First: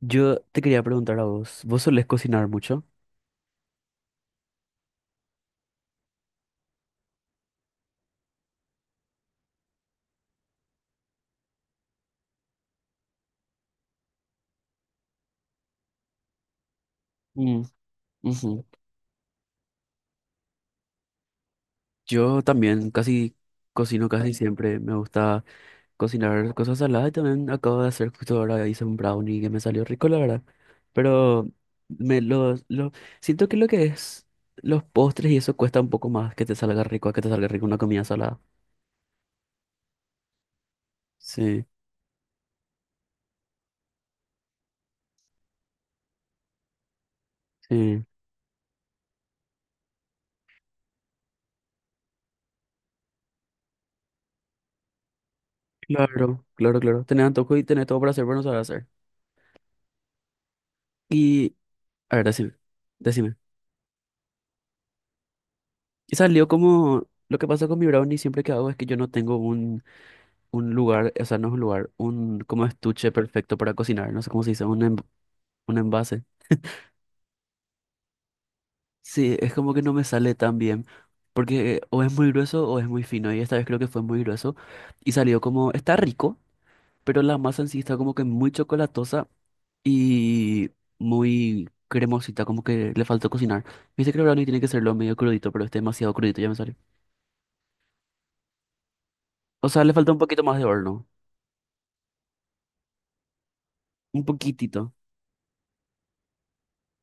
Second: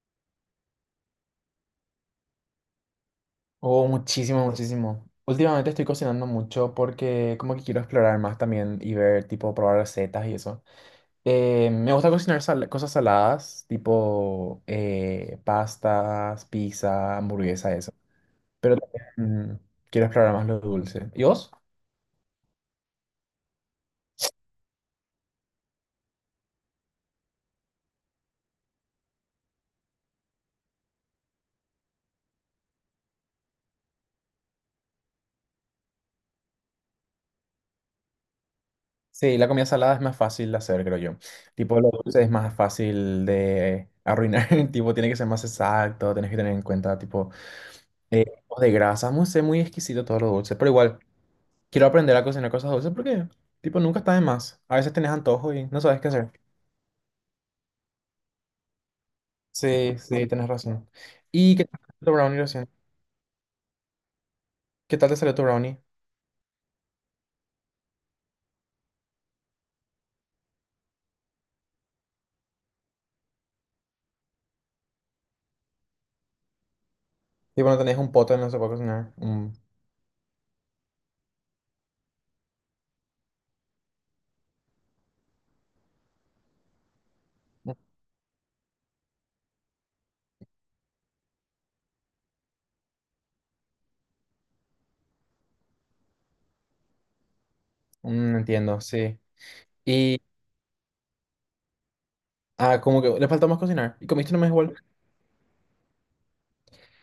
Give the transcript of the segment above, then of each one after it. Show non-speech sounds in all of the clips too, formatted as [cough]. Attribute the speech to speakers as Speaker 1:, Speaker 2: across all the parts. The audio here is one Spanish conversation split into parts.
Speaker 1: Yo te quería preguntar a vos, ¿vos solés cocinar mucho?
Speaker 2: Oh, muchísimo, muchísimo. Últimamente estoy cocinando mucho porque como que quiero explorar más también y ver, tipo, probar recetas y eso. Me gusta cocinar cosas saladas, tipo pastas, pizza,
Speaker 1: Mm,
Speaker 2: hamburguesa, eso.
Speaker 1: ujú.
Speaker 2: Pero también quiero explorar más lo dulce. ¿Y vos?
Speaker 1: Yo también casi cocino casi siempre, me gusta cocinar cosas saladas y también acabo de hacer justo ahora hice un brownie que me salió rico, la verdad. Pero me lo siento que lo que es los postres y eso cuesta un poco más que te salga rico, a que te salga rico una comida salada.
Speaker 2: Sí, la comida salada es más fácil de hacer, creo yo.
Speaker 1: Sí,
Speaker 2: Tipo, lo dulce es más fácil de arruinar. [laughs] Tipo, tiene que ser más exacto, tenés que tener en cuenta, tipo,
Speaker 1: sí,
Speaker 2: tipos de grasa. No sé, muy exquisito todo lo dulce, pero igual. Quiero aprender a cocinar cosas dulces porque, tipo, nunca está de más. A veces tenés antojo y no sabes qué hacer.
Speaker 1: claro, claro, claro. Tenés antojo y tenés todo para hacer, pero no sabés hacer.
Speaker 2: Sí, sí, tenés razón.
Speaker 1: Y,
Speaker 2: ¿Y qué tal te salió tu
Speaker 1: a ver,
Speaker 2: brownie
Speaker 1: decime,
Speaker 2: recién?
Speaker 1: decime.
Speaker 2: ¿Qué tal te salió tu brownie?
Speaker 1: Y salió como, lo que pasa con mi brownie siempre que hago es que yo no tengo un lugar, o sea, no es un lugar, un como estuche perfecto para cocinar, no sé cómo se dice, un envase.
Speaker 2: Tipo, no tenés un pote, no se puede cocinar.
Speaker 1: Sí, es como que no me sale tan bien, porque o es muy grueso o es muy fino, y esta vez creo que fue muy grueso, y salió como, está rico, pero la masa en sí está como que muy chocolatosa y muy cremosita, como que le faltó cocinar. Viste que el brownie tiene que serlo medio crudito, pero este demasiado crudito, ya me salió.
Speaker 2: No entiendo, sí.
Speaker 1: O sea, le falta un
Speaker 2: Y,
Speaker 1: poquito más de horno,
Speaker 2: como que le faltó más cocinar. Y
Speaker 1: un
Speaker 2: comiste nomás igual.
Speaker 1: poquitito.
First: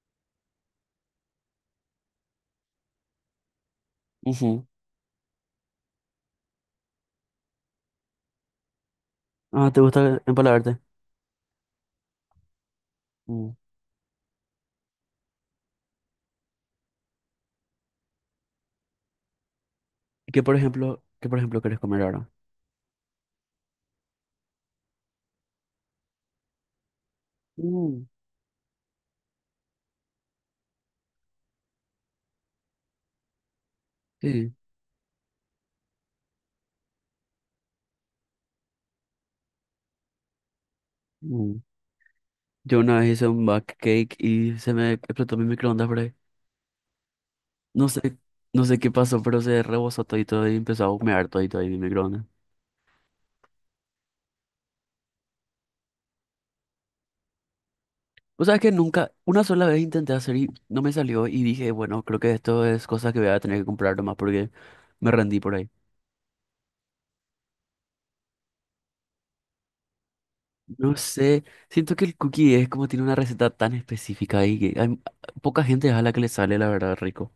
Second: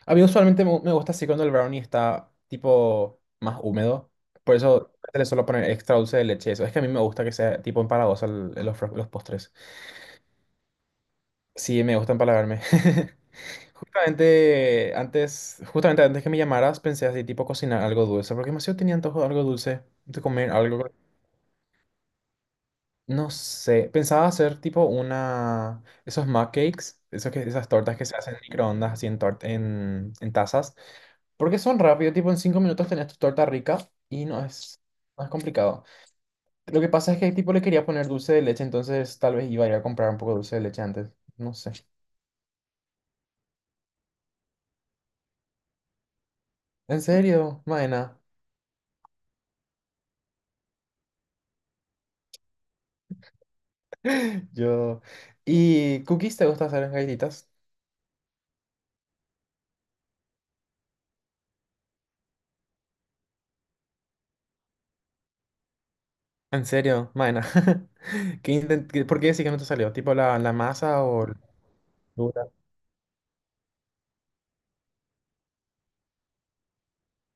Speaker 2: A mí usualmente me gusta así cuando el brownie está, tipo, más húmedo. Por
Speaker 1: Ujú.
Speaker 2: eso le suelo poner extra dulce de leche. Eso es que a mí me gusta que sea, tipo, empalagoso los postres.
Speaker 1: Ah, ¿te gusta empalagarte?
Speaker 2: Sí, me gusta empalagarme. [laughs]
Speaker 1: Mm.
Speaker 2: Justamente antes que me llamaras, pensé así, tipo cocinar algo dulce, porque demasiado tenía antojo de algo dulce, de
Speaker 1: ¿Y qué,
Speaker 2: comer
Speaker 1: por
Speaker 2: algo.
Speaker 1: ejemplo, querés comer ahora?
Speaker 2: No sé, pensaba hacer tipo una, esos mug cakes, esos que, esas tortas
Speaker 1: Mm,
Speaker 2: que se hacen en microondas, así en tazas, porque son rápido, tipo en 5 minutos tenés tu torta rica y no
Speaker 1: sí.
Speaker 2: es, no es complicado. Lo que pasa es que tipo le quería poner dulce de leche, entonces tal vez iba a ir a comprar un poco de dulce de leche antes, no
Speaker 1: Mm.
Speaker 2: sé.
Speaker 1: Yo una vez hice un back cake y se me explotó mi microondas por ahí.
Speaker 2: ¿En serio,
Speaker 1: No sé,
Speaker 2: Maena?
Speaker 1: no sé, qué pasó, pero se rebosó todito y empezó a humear todito ahí mi microondas.
Speaker 2: Yo. ¿Y cookies te gusta hacer en galletitas?
Speaker 1: O sea, que nunca, una sola vez intenté hacer y no me salió y dije, bueno, creo que esto es cosa que voy a tener que comprar nomás porque me rendí por ahí.
Speaker 2: En serio, Maena. [laughs] [laughs] ¿Por qué decís que no te salió? ¿Tipo la
Speaker 1: No
Speaker 2: masa o la
Speaker 1: sé, siento que el
Speaker 2: textura?
Speaker 1: cookie es como tiene una receta tan específica y que hay, poca gente es a la que le sale la verdad rico.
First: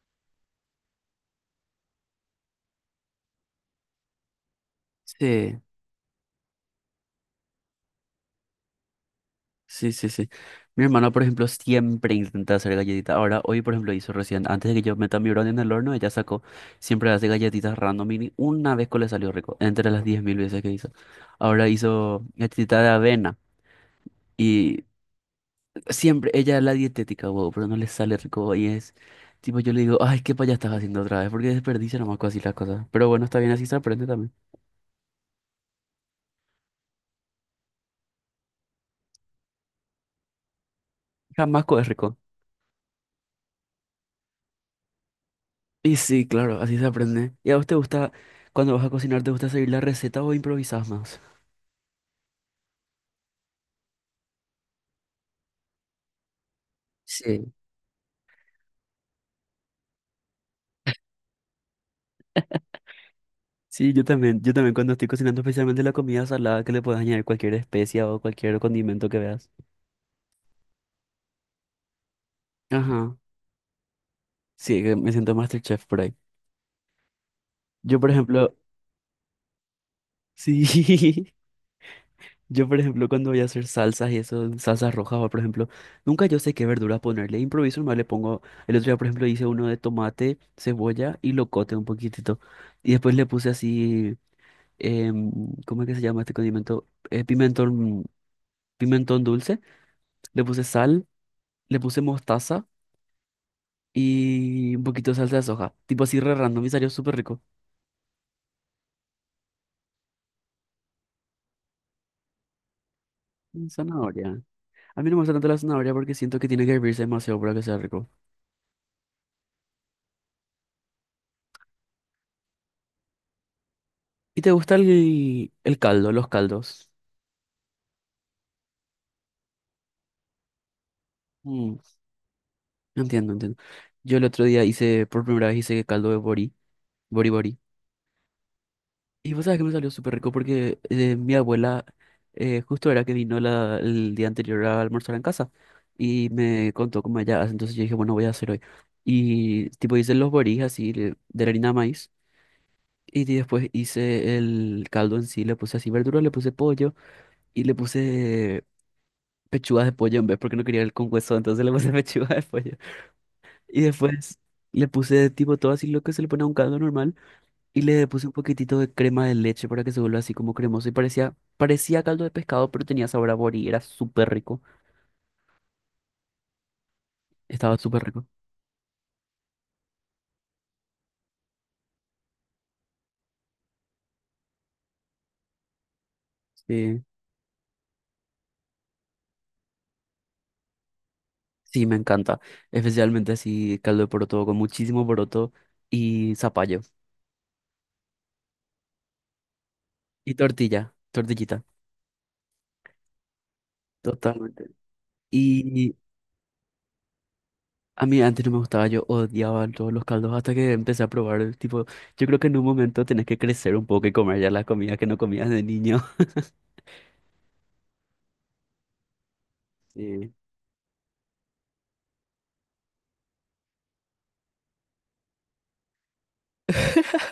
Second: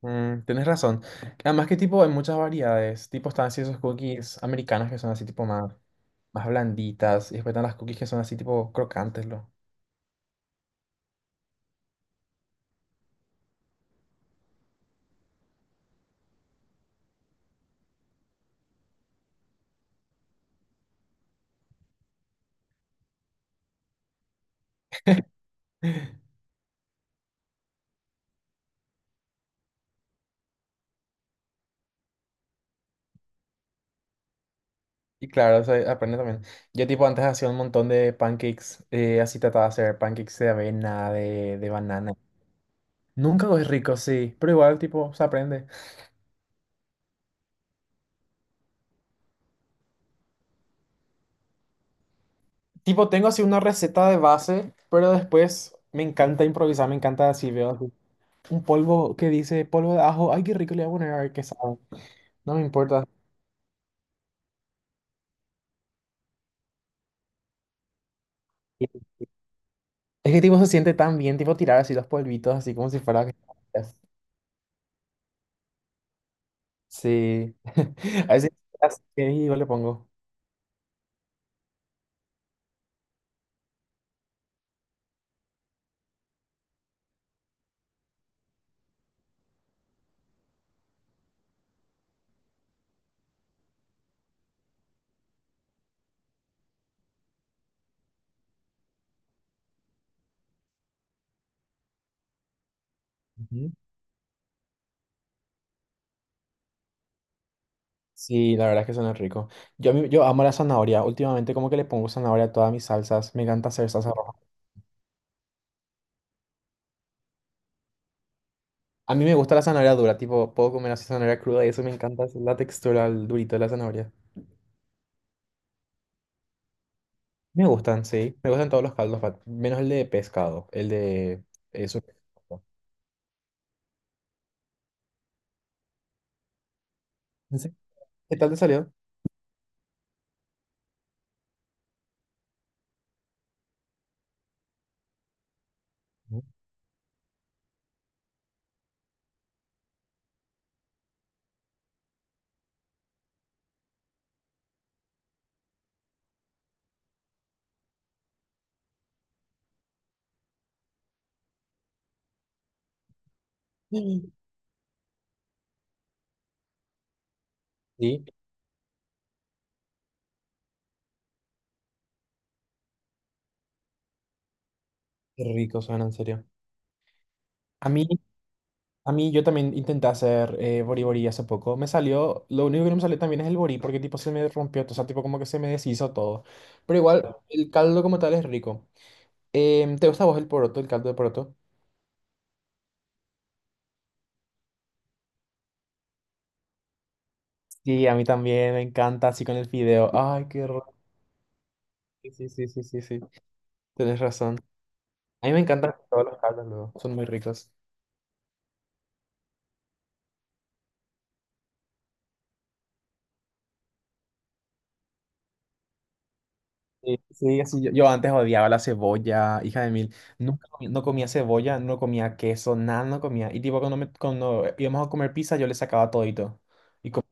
Speaker 2: Mm, tenés razón. Además que tipo hay muchas variedades. Tipo están así esos cookies americanos que son así tipo
Speaker 1: Sí,
Speaker 2: más blanditas. Y después están las cookies que son así tipo crocantes, lo.
Speaker 1: sí, sí, sí. Mi hermana, por ejemplo, siempre intenta hacer galletitas. Ahora, hoy, por ejemplo, hizo recién, antes de que yo meta mi brownie en el horno, ella sacó, siempre hace galletitas random y ni una vez que le salió rico, entre las 10,000 veces que hizo. Ahora hizo galletita de avena y siempre,
Speaker 2: [laughs]
Speaker 1: ella es la dietética, wow, pero no le sale rico y es, tipo, yo le digo, ay, qué payas estás haciendo otra vez, porque desperdicia nomás así las cosas. Pero bueno, está bien, así se aprende también.
Speaker 2: Y claro, eso aprende también. Yo tipo antes hacía un montón de pancakes. Así trataba de hacer pancakes de avena, de,
Speaker 1: Jamás
Speaker 2: de
Speaker 1: es
Speaker 2: banana.
Speaker 1: rico.
Speaker 2: Nunca es rico, sí. Pero igual tipo se aprende.
Speaker 1: Y sí, claro, así se aprende. ¿Y a vos te gusta, cuando vas a cocinar, te gusta seguir la receta o improvisás más?
Speaker 2: Tipo, tengo así una receta de base, pero después me encanta improvisar, me encanta así,
Speaker 1: Sí,
Speaker 2: veo así un polvo que dice polvo de ajo, ay, qué rico le voy a poner, a ver qué sabe, no me importa.
Speaker 1: sí, yo también cuando estoy cocinando especialmente la comida salada, que le puedes añadir cualquier especia o cualquier condimento que veas.
Speaker 2: Es que tipo se siente tan bien, tipo tirar así los polvitos, así como si
Speaker 1: Ajá,
Speaker 2: fuera.
Speaker 1: sí, que me siento MasterChef por ahí.
Speaker 2: Sí,
Speaker 1: Yo, por
Speaker 2: [laughs] a veces
Speaker 1: ejemplo,
Speaker 2: así que yo le pongo.
Speaker 1: sí, [laughs] yo, por ejemplo, cuando voy a hacer salsas y eso, salsas rojas, o por ejemplo, nunca yo sé qué verduras ponerle, improviso, nomás le pongo, el otro día, por ejemplo, hice uno de tomate, cebolla y locote un poquitito, y después le puse así em, ¿cómo es que se llama este condimento? Pimentón, pimentón dulce, le puse sal, le puse mostaza
Speaker 2: Ujú.
Speaker 1: y un poquito de salsa de soja, tipo así re random y salió súper rico.
Speaker 2: Sí, la verdad es que suena rico. Yo amo la zanahoria, últimamente como que le pongo zanahoria a todas mis salsas, me
Speaker 1: Y
Speaker 2: encanta hacer salsa roja.
Speaker 1: zanahoria. A mí no me gusta tanto la zanahoria porque siento que tiene que hervirse demasiado para que sea rico.
Speaker 2: A mí me gusta la zanahoria dura, tipo, puedo comer así zanahoria cruda y eso me encanta, es la textura, el durito de la zanahoria.
Speaker 1: ¿Y te gusta el caldo, los caldos?
Speaker 2: Me gustan, sí. Me gustan todos los caldos, menos el de pescado, el de
Speaker 1: Mm,
Speaker 2: eso.
Speaker 1: entiendo, entiendo. Yo el otro día hice, por primera vez hice caldo de borí, borí borí.
Speaker 2: ¿En serio? ¿Qué tal te salió?
Speaker 1: Y vos sabés que me salió súper rico porque mi abuela justo era que vino el día anterior a almorzar en casa y
Speaker 2: Ujú.
Speaker 1: me contó cómo ella hace. Entonces yo dije, bueno, voy a hacer hoy. Y tipo hice los borís así de la harina de maíz y después hice el caldo en sí, le puse así verduras, le puse pollo y le puse pechugas de pollo en vez porque no quería el con hueso, entonces le puse [laughs] pechuga de pollo. Y
Speaker 2: Sí,
Speaker 1: después le puse tipo todo así lo que se le pone a un caldo normal. Y le
Speaker 2: sí,
Speaker 1: puse un poquitito de crema de leche para que se vuelva así como cremoso. Y parecía, parecía caldo de pescado, pero tenía sabor a borí. Era súper rico.
Speaker 2: qué rico suena, en serio.
Speaker 1: Estaba
Speaker 2: A
Speaker 1: súper
Speaker 2: mí,
Speaker 1: rico.
Speaker 2: a mí yo también intenté hacer bori bori hace poco. Me salió, lo único que no me salió también es el bori, porque tipo se me rompió, o sea, tipo como que se me deshizo todo. Pero
Speaker 1: Sí.
Speaker 2: igual, el caldo como tal es rico. ¿Te gusta a vos el poroto, el caldo de poroto?
Speaker 1: Sí, me encanta. Especialmente así caldo de poroto con muchísimo poroto y zapallo.
Speaker 2: Sí, a mí también me encanta, así con el fideo.
Speaker 1: Y
Speaker 2: Ay, qué
Speaker 1: tortilla,
Speaker 2: rico.
Speaker 1: tortillita.
Speaker 2: Sí, sí, sí, sí, sí. Tenés razón.
Speaker 1: Totalmente.
Speaker 2: A mí me encantan
Speaker 1: Y
Speaker 2: todas las carnes, luego. Son muy ricas.
Speaker 1: a mí antes no me gustaba, yo odiaba todos los caldos hasta que empecé a probar. Tipo, yo creo que en un momento tenés que crecer un poco y comer ya las comidas que no comías de niño. [laughs]
Speaker 2: Sí, sí, así yo antes odiaba la cebolla, hija de mil.
Speaker 1: Sí.
Speaker 2: Nunca comí- No comía cebolla, no comía queso, nada, no comía. Y tipo, cuando íbamos a comer pizza, yo le sacaba todito. Y comía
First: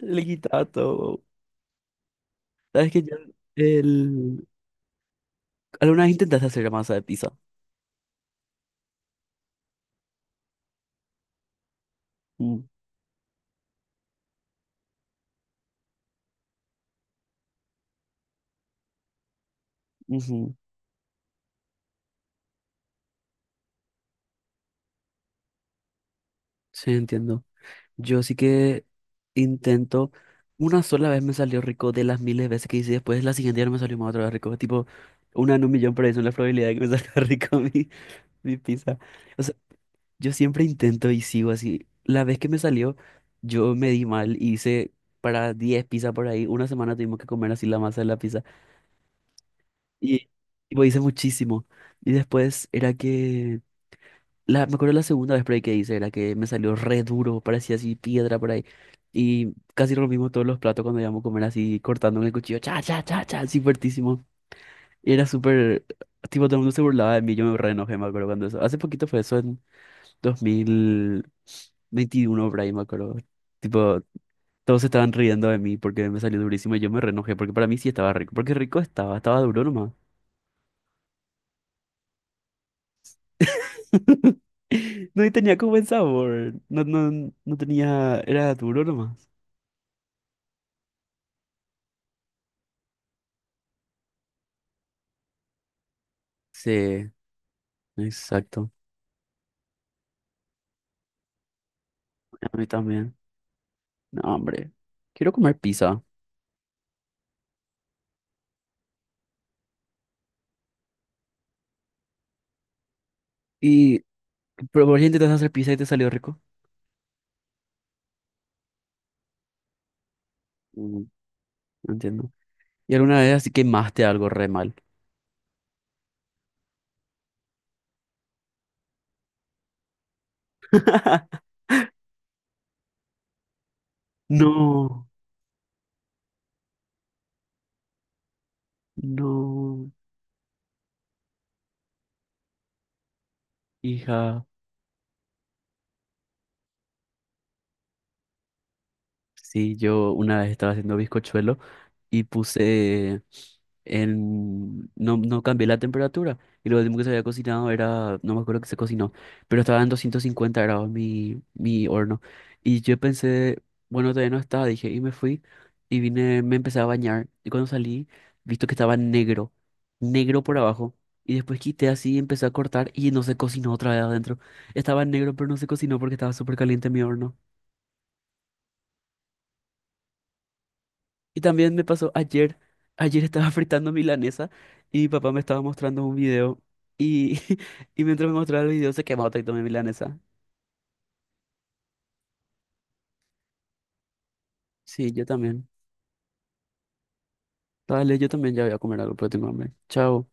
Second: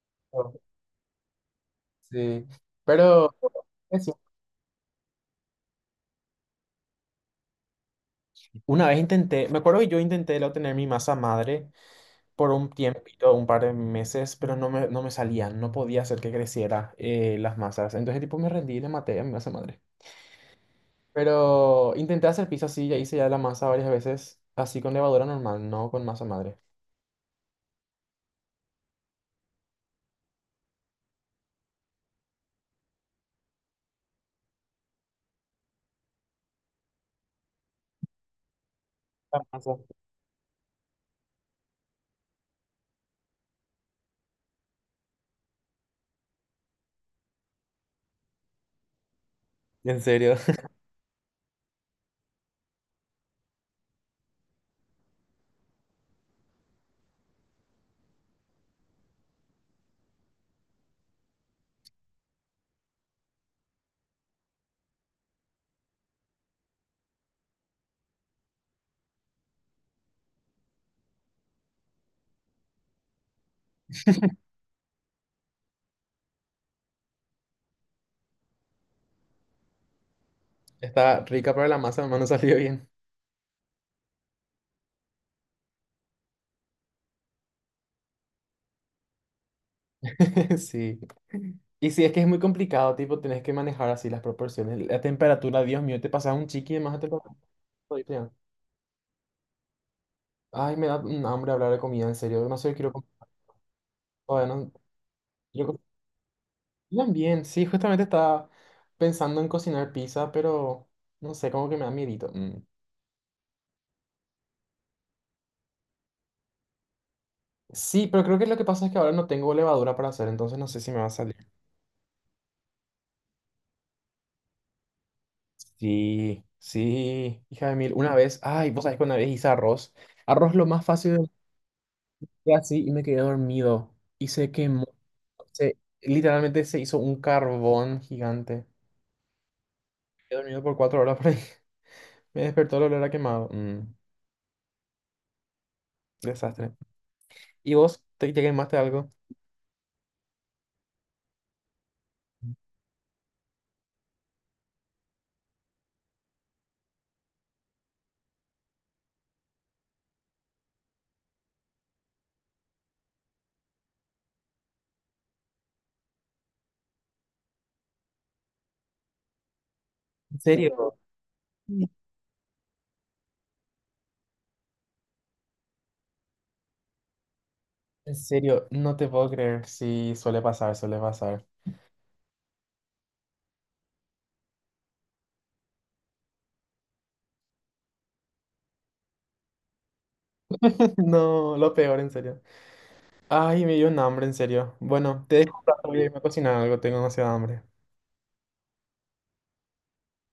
Speaker 1: Le
Speaker 2: todo.
Speaker 1: quitaba todo.
Speaker 2: Sí.
Speaker 1: ¿Sabes que Yo,
Speaker 2: Pero, eso.
Speaker 1: el, ¿Alguna vez intentaste hacer masa de pizza?
Speaker 2: Una vez intenté, me acuerdo que yo intenté lo tener mi masa madre por
Speaker 1: Mm,
Speaker 2: un tiempito, un par de meses, pero no me salía, no podía hacer que creciera las masas. Entonces, tipo, me rendí y le maté a mi masa madre.
Speaker 1: ujú.
Speaker 2: Pero intenté hacer pizza así, ya hice ya la masa varias veces, así con levadura normal, no con masa madre.
Speaker 1: Sí, entiendo. Yo sí que intento. Una sola vez me salió rico de las miles de veces que hice. Después, la siguiente día no me salió más otra vez rico. Tipo, una en un millón, por eso es la probabilidad de que me salga [laughs] rico mi pizza.
Speaker 2: La
Speaker 1: O sea,
Speaker 2: masa.
Speaker 1: yo siempre intento y sigo así. La vez que me salió, yo me di mal. Y hice para 10 pizzas por ahí. Una semana tuvimos que comer así la masa de la pizza.
Speaker 2: En
Speaker 1: Y
Speaker 2: serio,
Speaker 1: tipo, hice muchísimo. Y después era que. La, me acuerdo la segunda vez por ahí que hice, la que me salió re duro, parecía así piedra por ahí. Y casi rompimos todos los platos cuando íbamos a comer así, cortando con el cuchillo, cha, cha, cha, cha, así fuertísimo. Y era súper, tipo, todo el mundo se burlaba de mí, yo me re enojé, me acuerdo cuando eso. Hace poquito fue eso, en 2021 por ahí, me acuerdo. Tipo, todos se estaban riendo de mí porque me salió durísimo y yo me re enojé, porque para mí sí estaba rico, porque rico estaba, estaba duro nomás.
Speaker 2: [laughs] está rica para la masa, nomás no salió bien.
Speaker 1: [laughs] No, y tenía como buen sabor. No, no, no tenía, era duro nomás.
Speaker 2: [laughs] Sí. Y sí, es que es muy complicado, tipo, tenés que manejar así las proporciones. La temperatura, Dios mío, te pasas un chiqui de más a
Speaker 1: Sí,
Speaker 2: temperatura. Ahorita.
Speaker 1: exacto.
Speaker 2: Ay, me da un hambre hablar de comida, en serio.
Speaker 1: A
Speaker 2: No
Speaker 1: mí
Speaker 2: sé, quiero comer.
Speaker 1: también. No,
Speaker 2: Todavía
Speaker 1: hombre.
Speaker 2: no-
Speaker 1: Quiero comer
Speaker 2: quiero co-
Speaker 1: pizza.
Speaker 2: Cocinan sí, justamente estaba pensando en cocinar pizza, pero no sé, como que me da miedito. Mm.
Speaker 1: Y pero vos ya intentaste hacer pizza y te salió rico.
Speaker 2: Sí, pero creo que lo que pasa es que ahora no tengo levadura para hacer, entonces no sé si me
Speaker 1: Mm,
Speaker 2: va a salir.
Speaker 1: no entiendo. Y alguna vez así quemaste algo re mal.
Speaker 2: Sí, sí, hija de mil. Una vez, ay, vos sabés que una vez hice arroz. Arroz lo más fácil
Speaker 1: [laughs]
Speaker 2: fue así y me quedé dormido. Y se quemó.
Speaker 1: No,
Speaker 2: Literalmente se hizo un carbón gigante.
Speaker 1: no.
Speaker 2: He dormido por 4 horas por ahí. [laughs] Me despertó el olor a quemado. Mm,
Speaker 1: Hija.
Speaker 2: desastre. ¿Y vos te quemaste algo?
Speaker 1: Sí, yo una vez estaba haciendo bizcochuelo. Y puse en... No, no cambié la temperatura. Y lo último que se había cocinado era... No me acuerdo que se cocinó. Pero estaba en 250 grados mi horno. Y yo pensé, bueno, todavía no está. Dije, y me fui. Y vine, me empecé a bañar. Y cuando salí, visto que estaba negro.
Speaker 2: ¿En
Speaker 1: Negro por abajo.
Speaker 2: serio?
Speaker 1: Y después quité así y empecé a cortar. Y no se cocinó otra vez adentro. Estaba negro, pero no se cocinó porque estaba súper caliente mi horno.
Speaker 2: En serio, no te puedo creer. Sí, suele pasar, suele
Speaker 1: Y
Speaker 2: pasar.
Speaker 1: también me pasó ayer, ayer estaba [laughs] fritando milanesa y mi papá me estaba mostrando un video y, [laughs] y mientras me mostraba el video se quemó todo mi milanesa.
Speaker 2: [laughs] No, lo peor, en serio. Ay, me dio un hambre, en serio.
Speaker 1: Sí, yo
Speaker 2: Bueno, te dejo, un
Speaker 1: también.
Speaker 2: rato, voy a irme a cocinar algo, tengo demasiada hambre.
Speaker 1: Dale, yo también ya voy a comer algo, pero tengo hambre. Chao.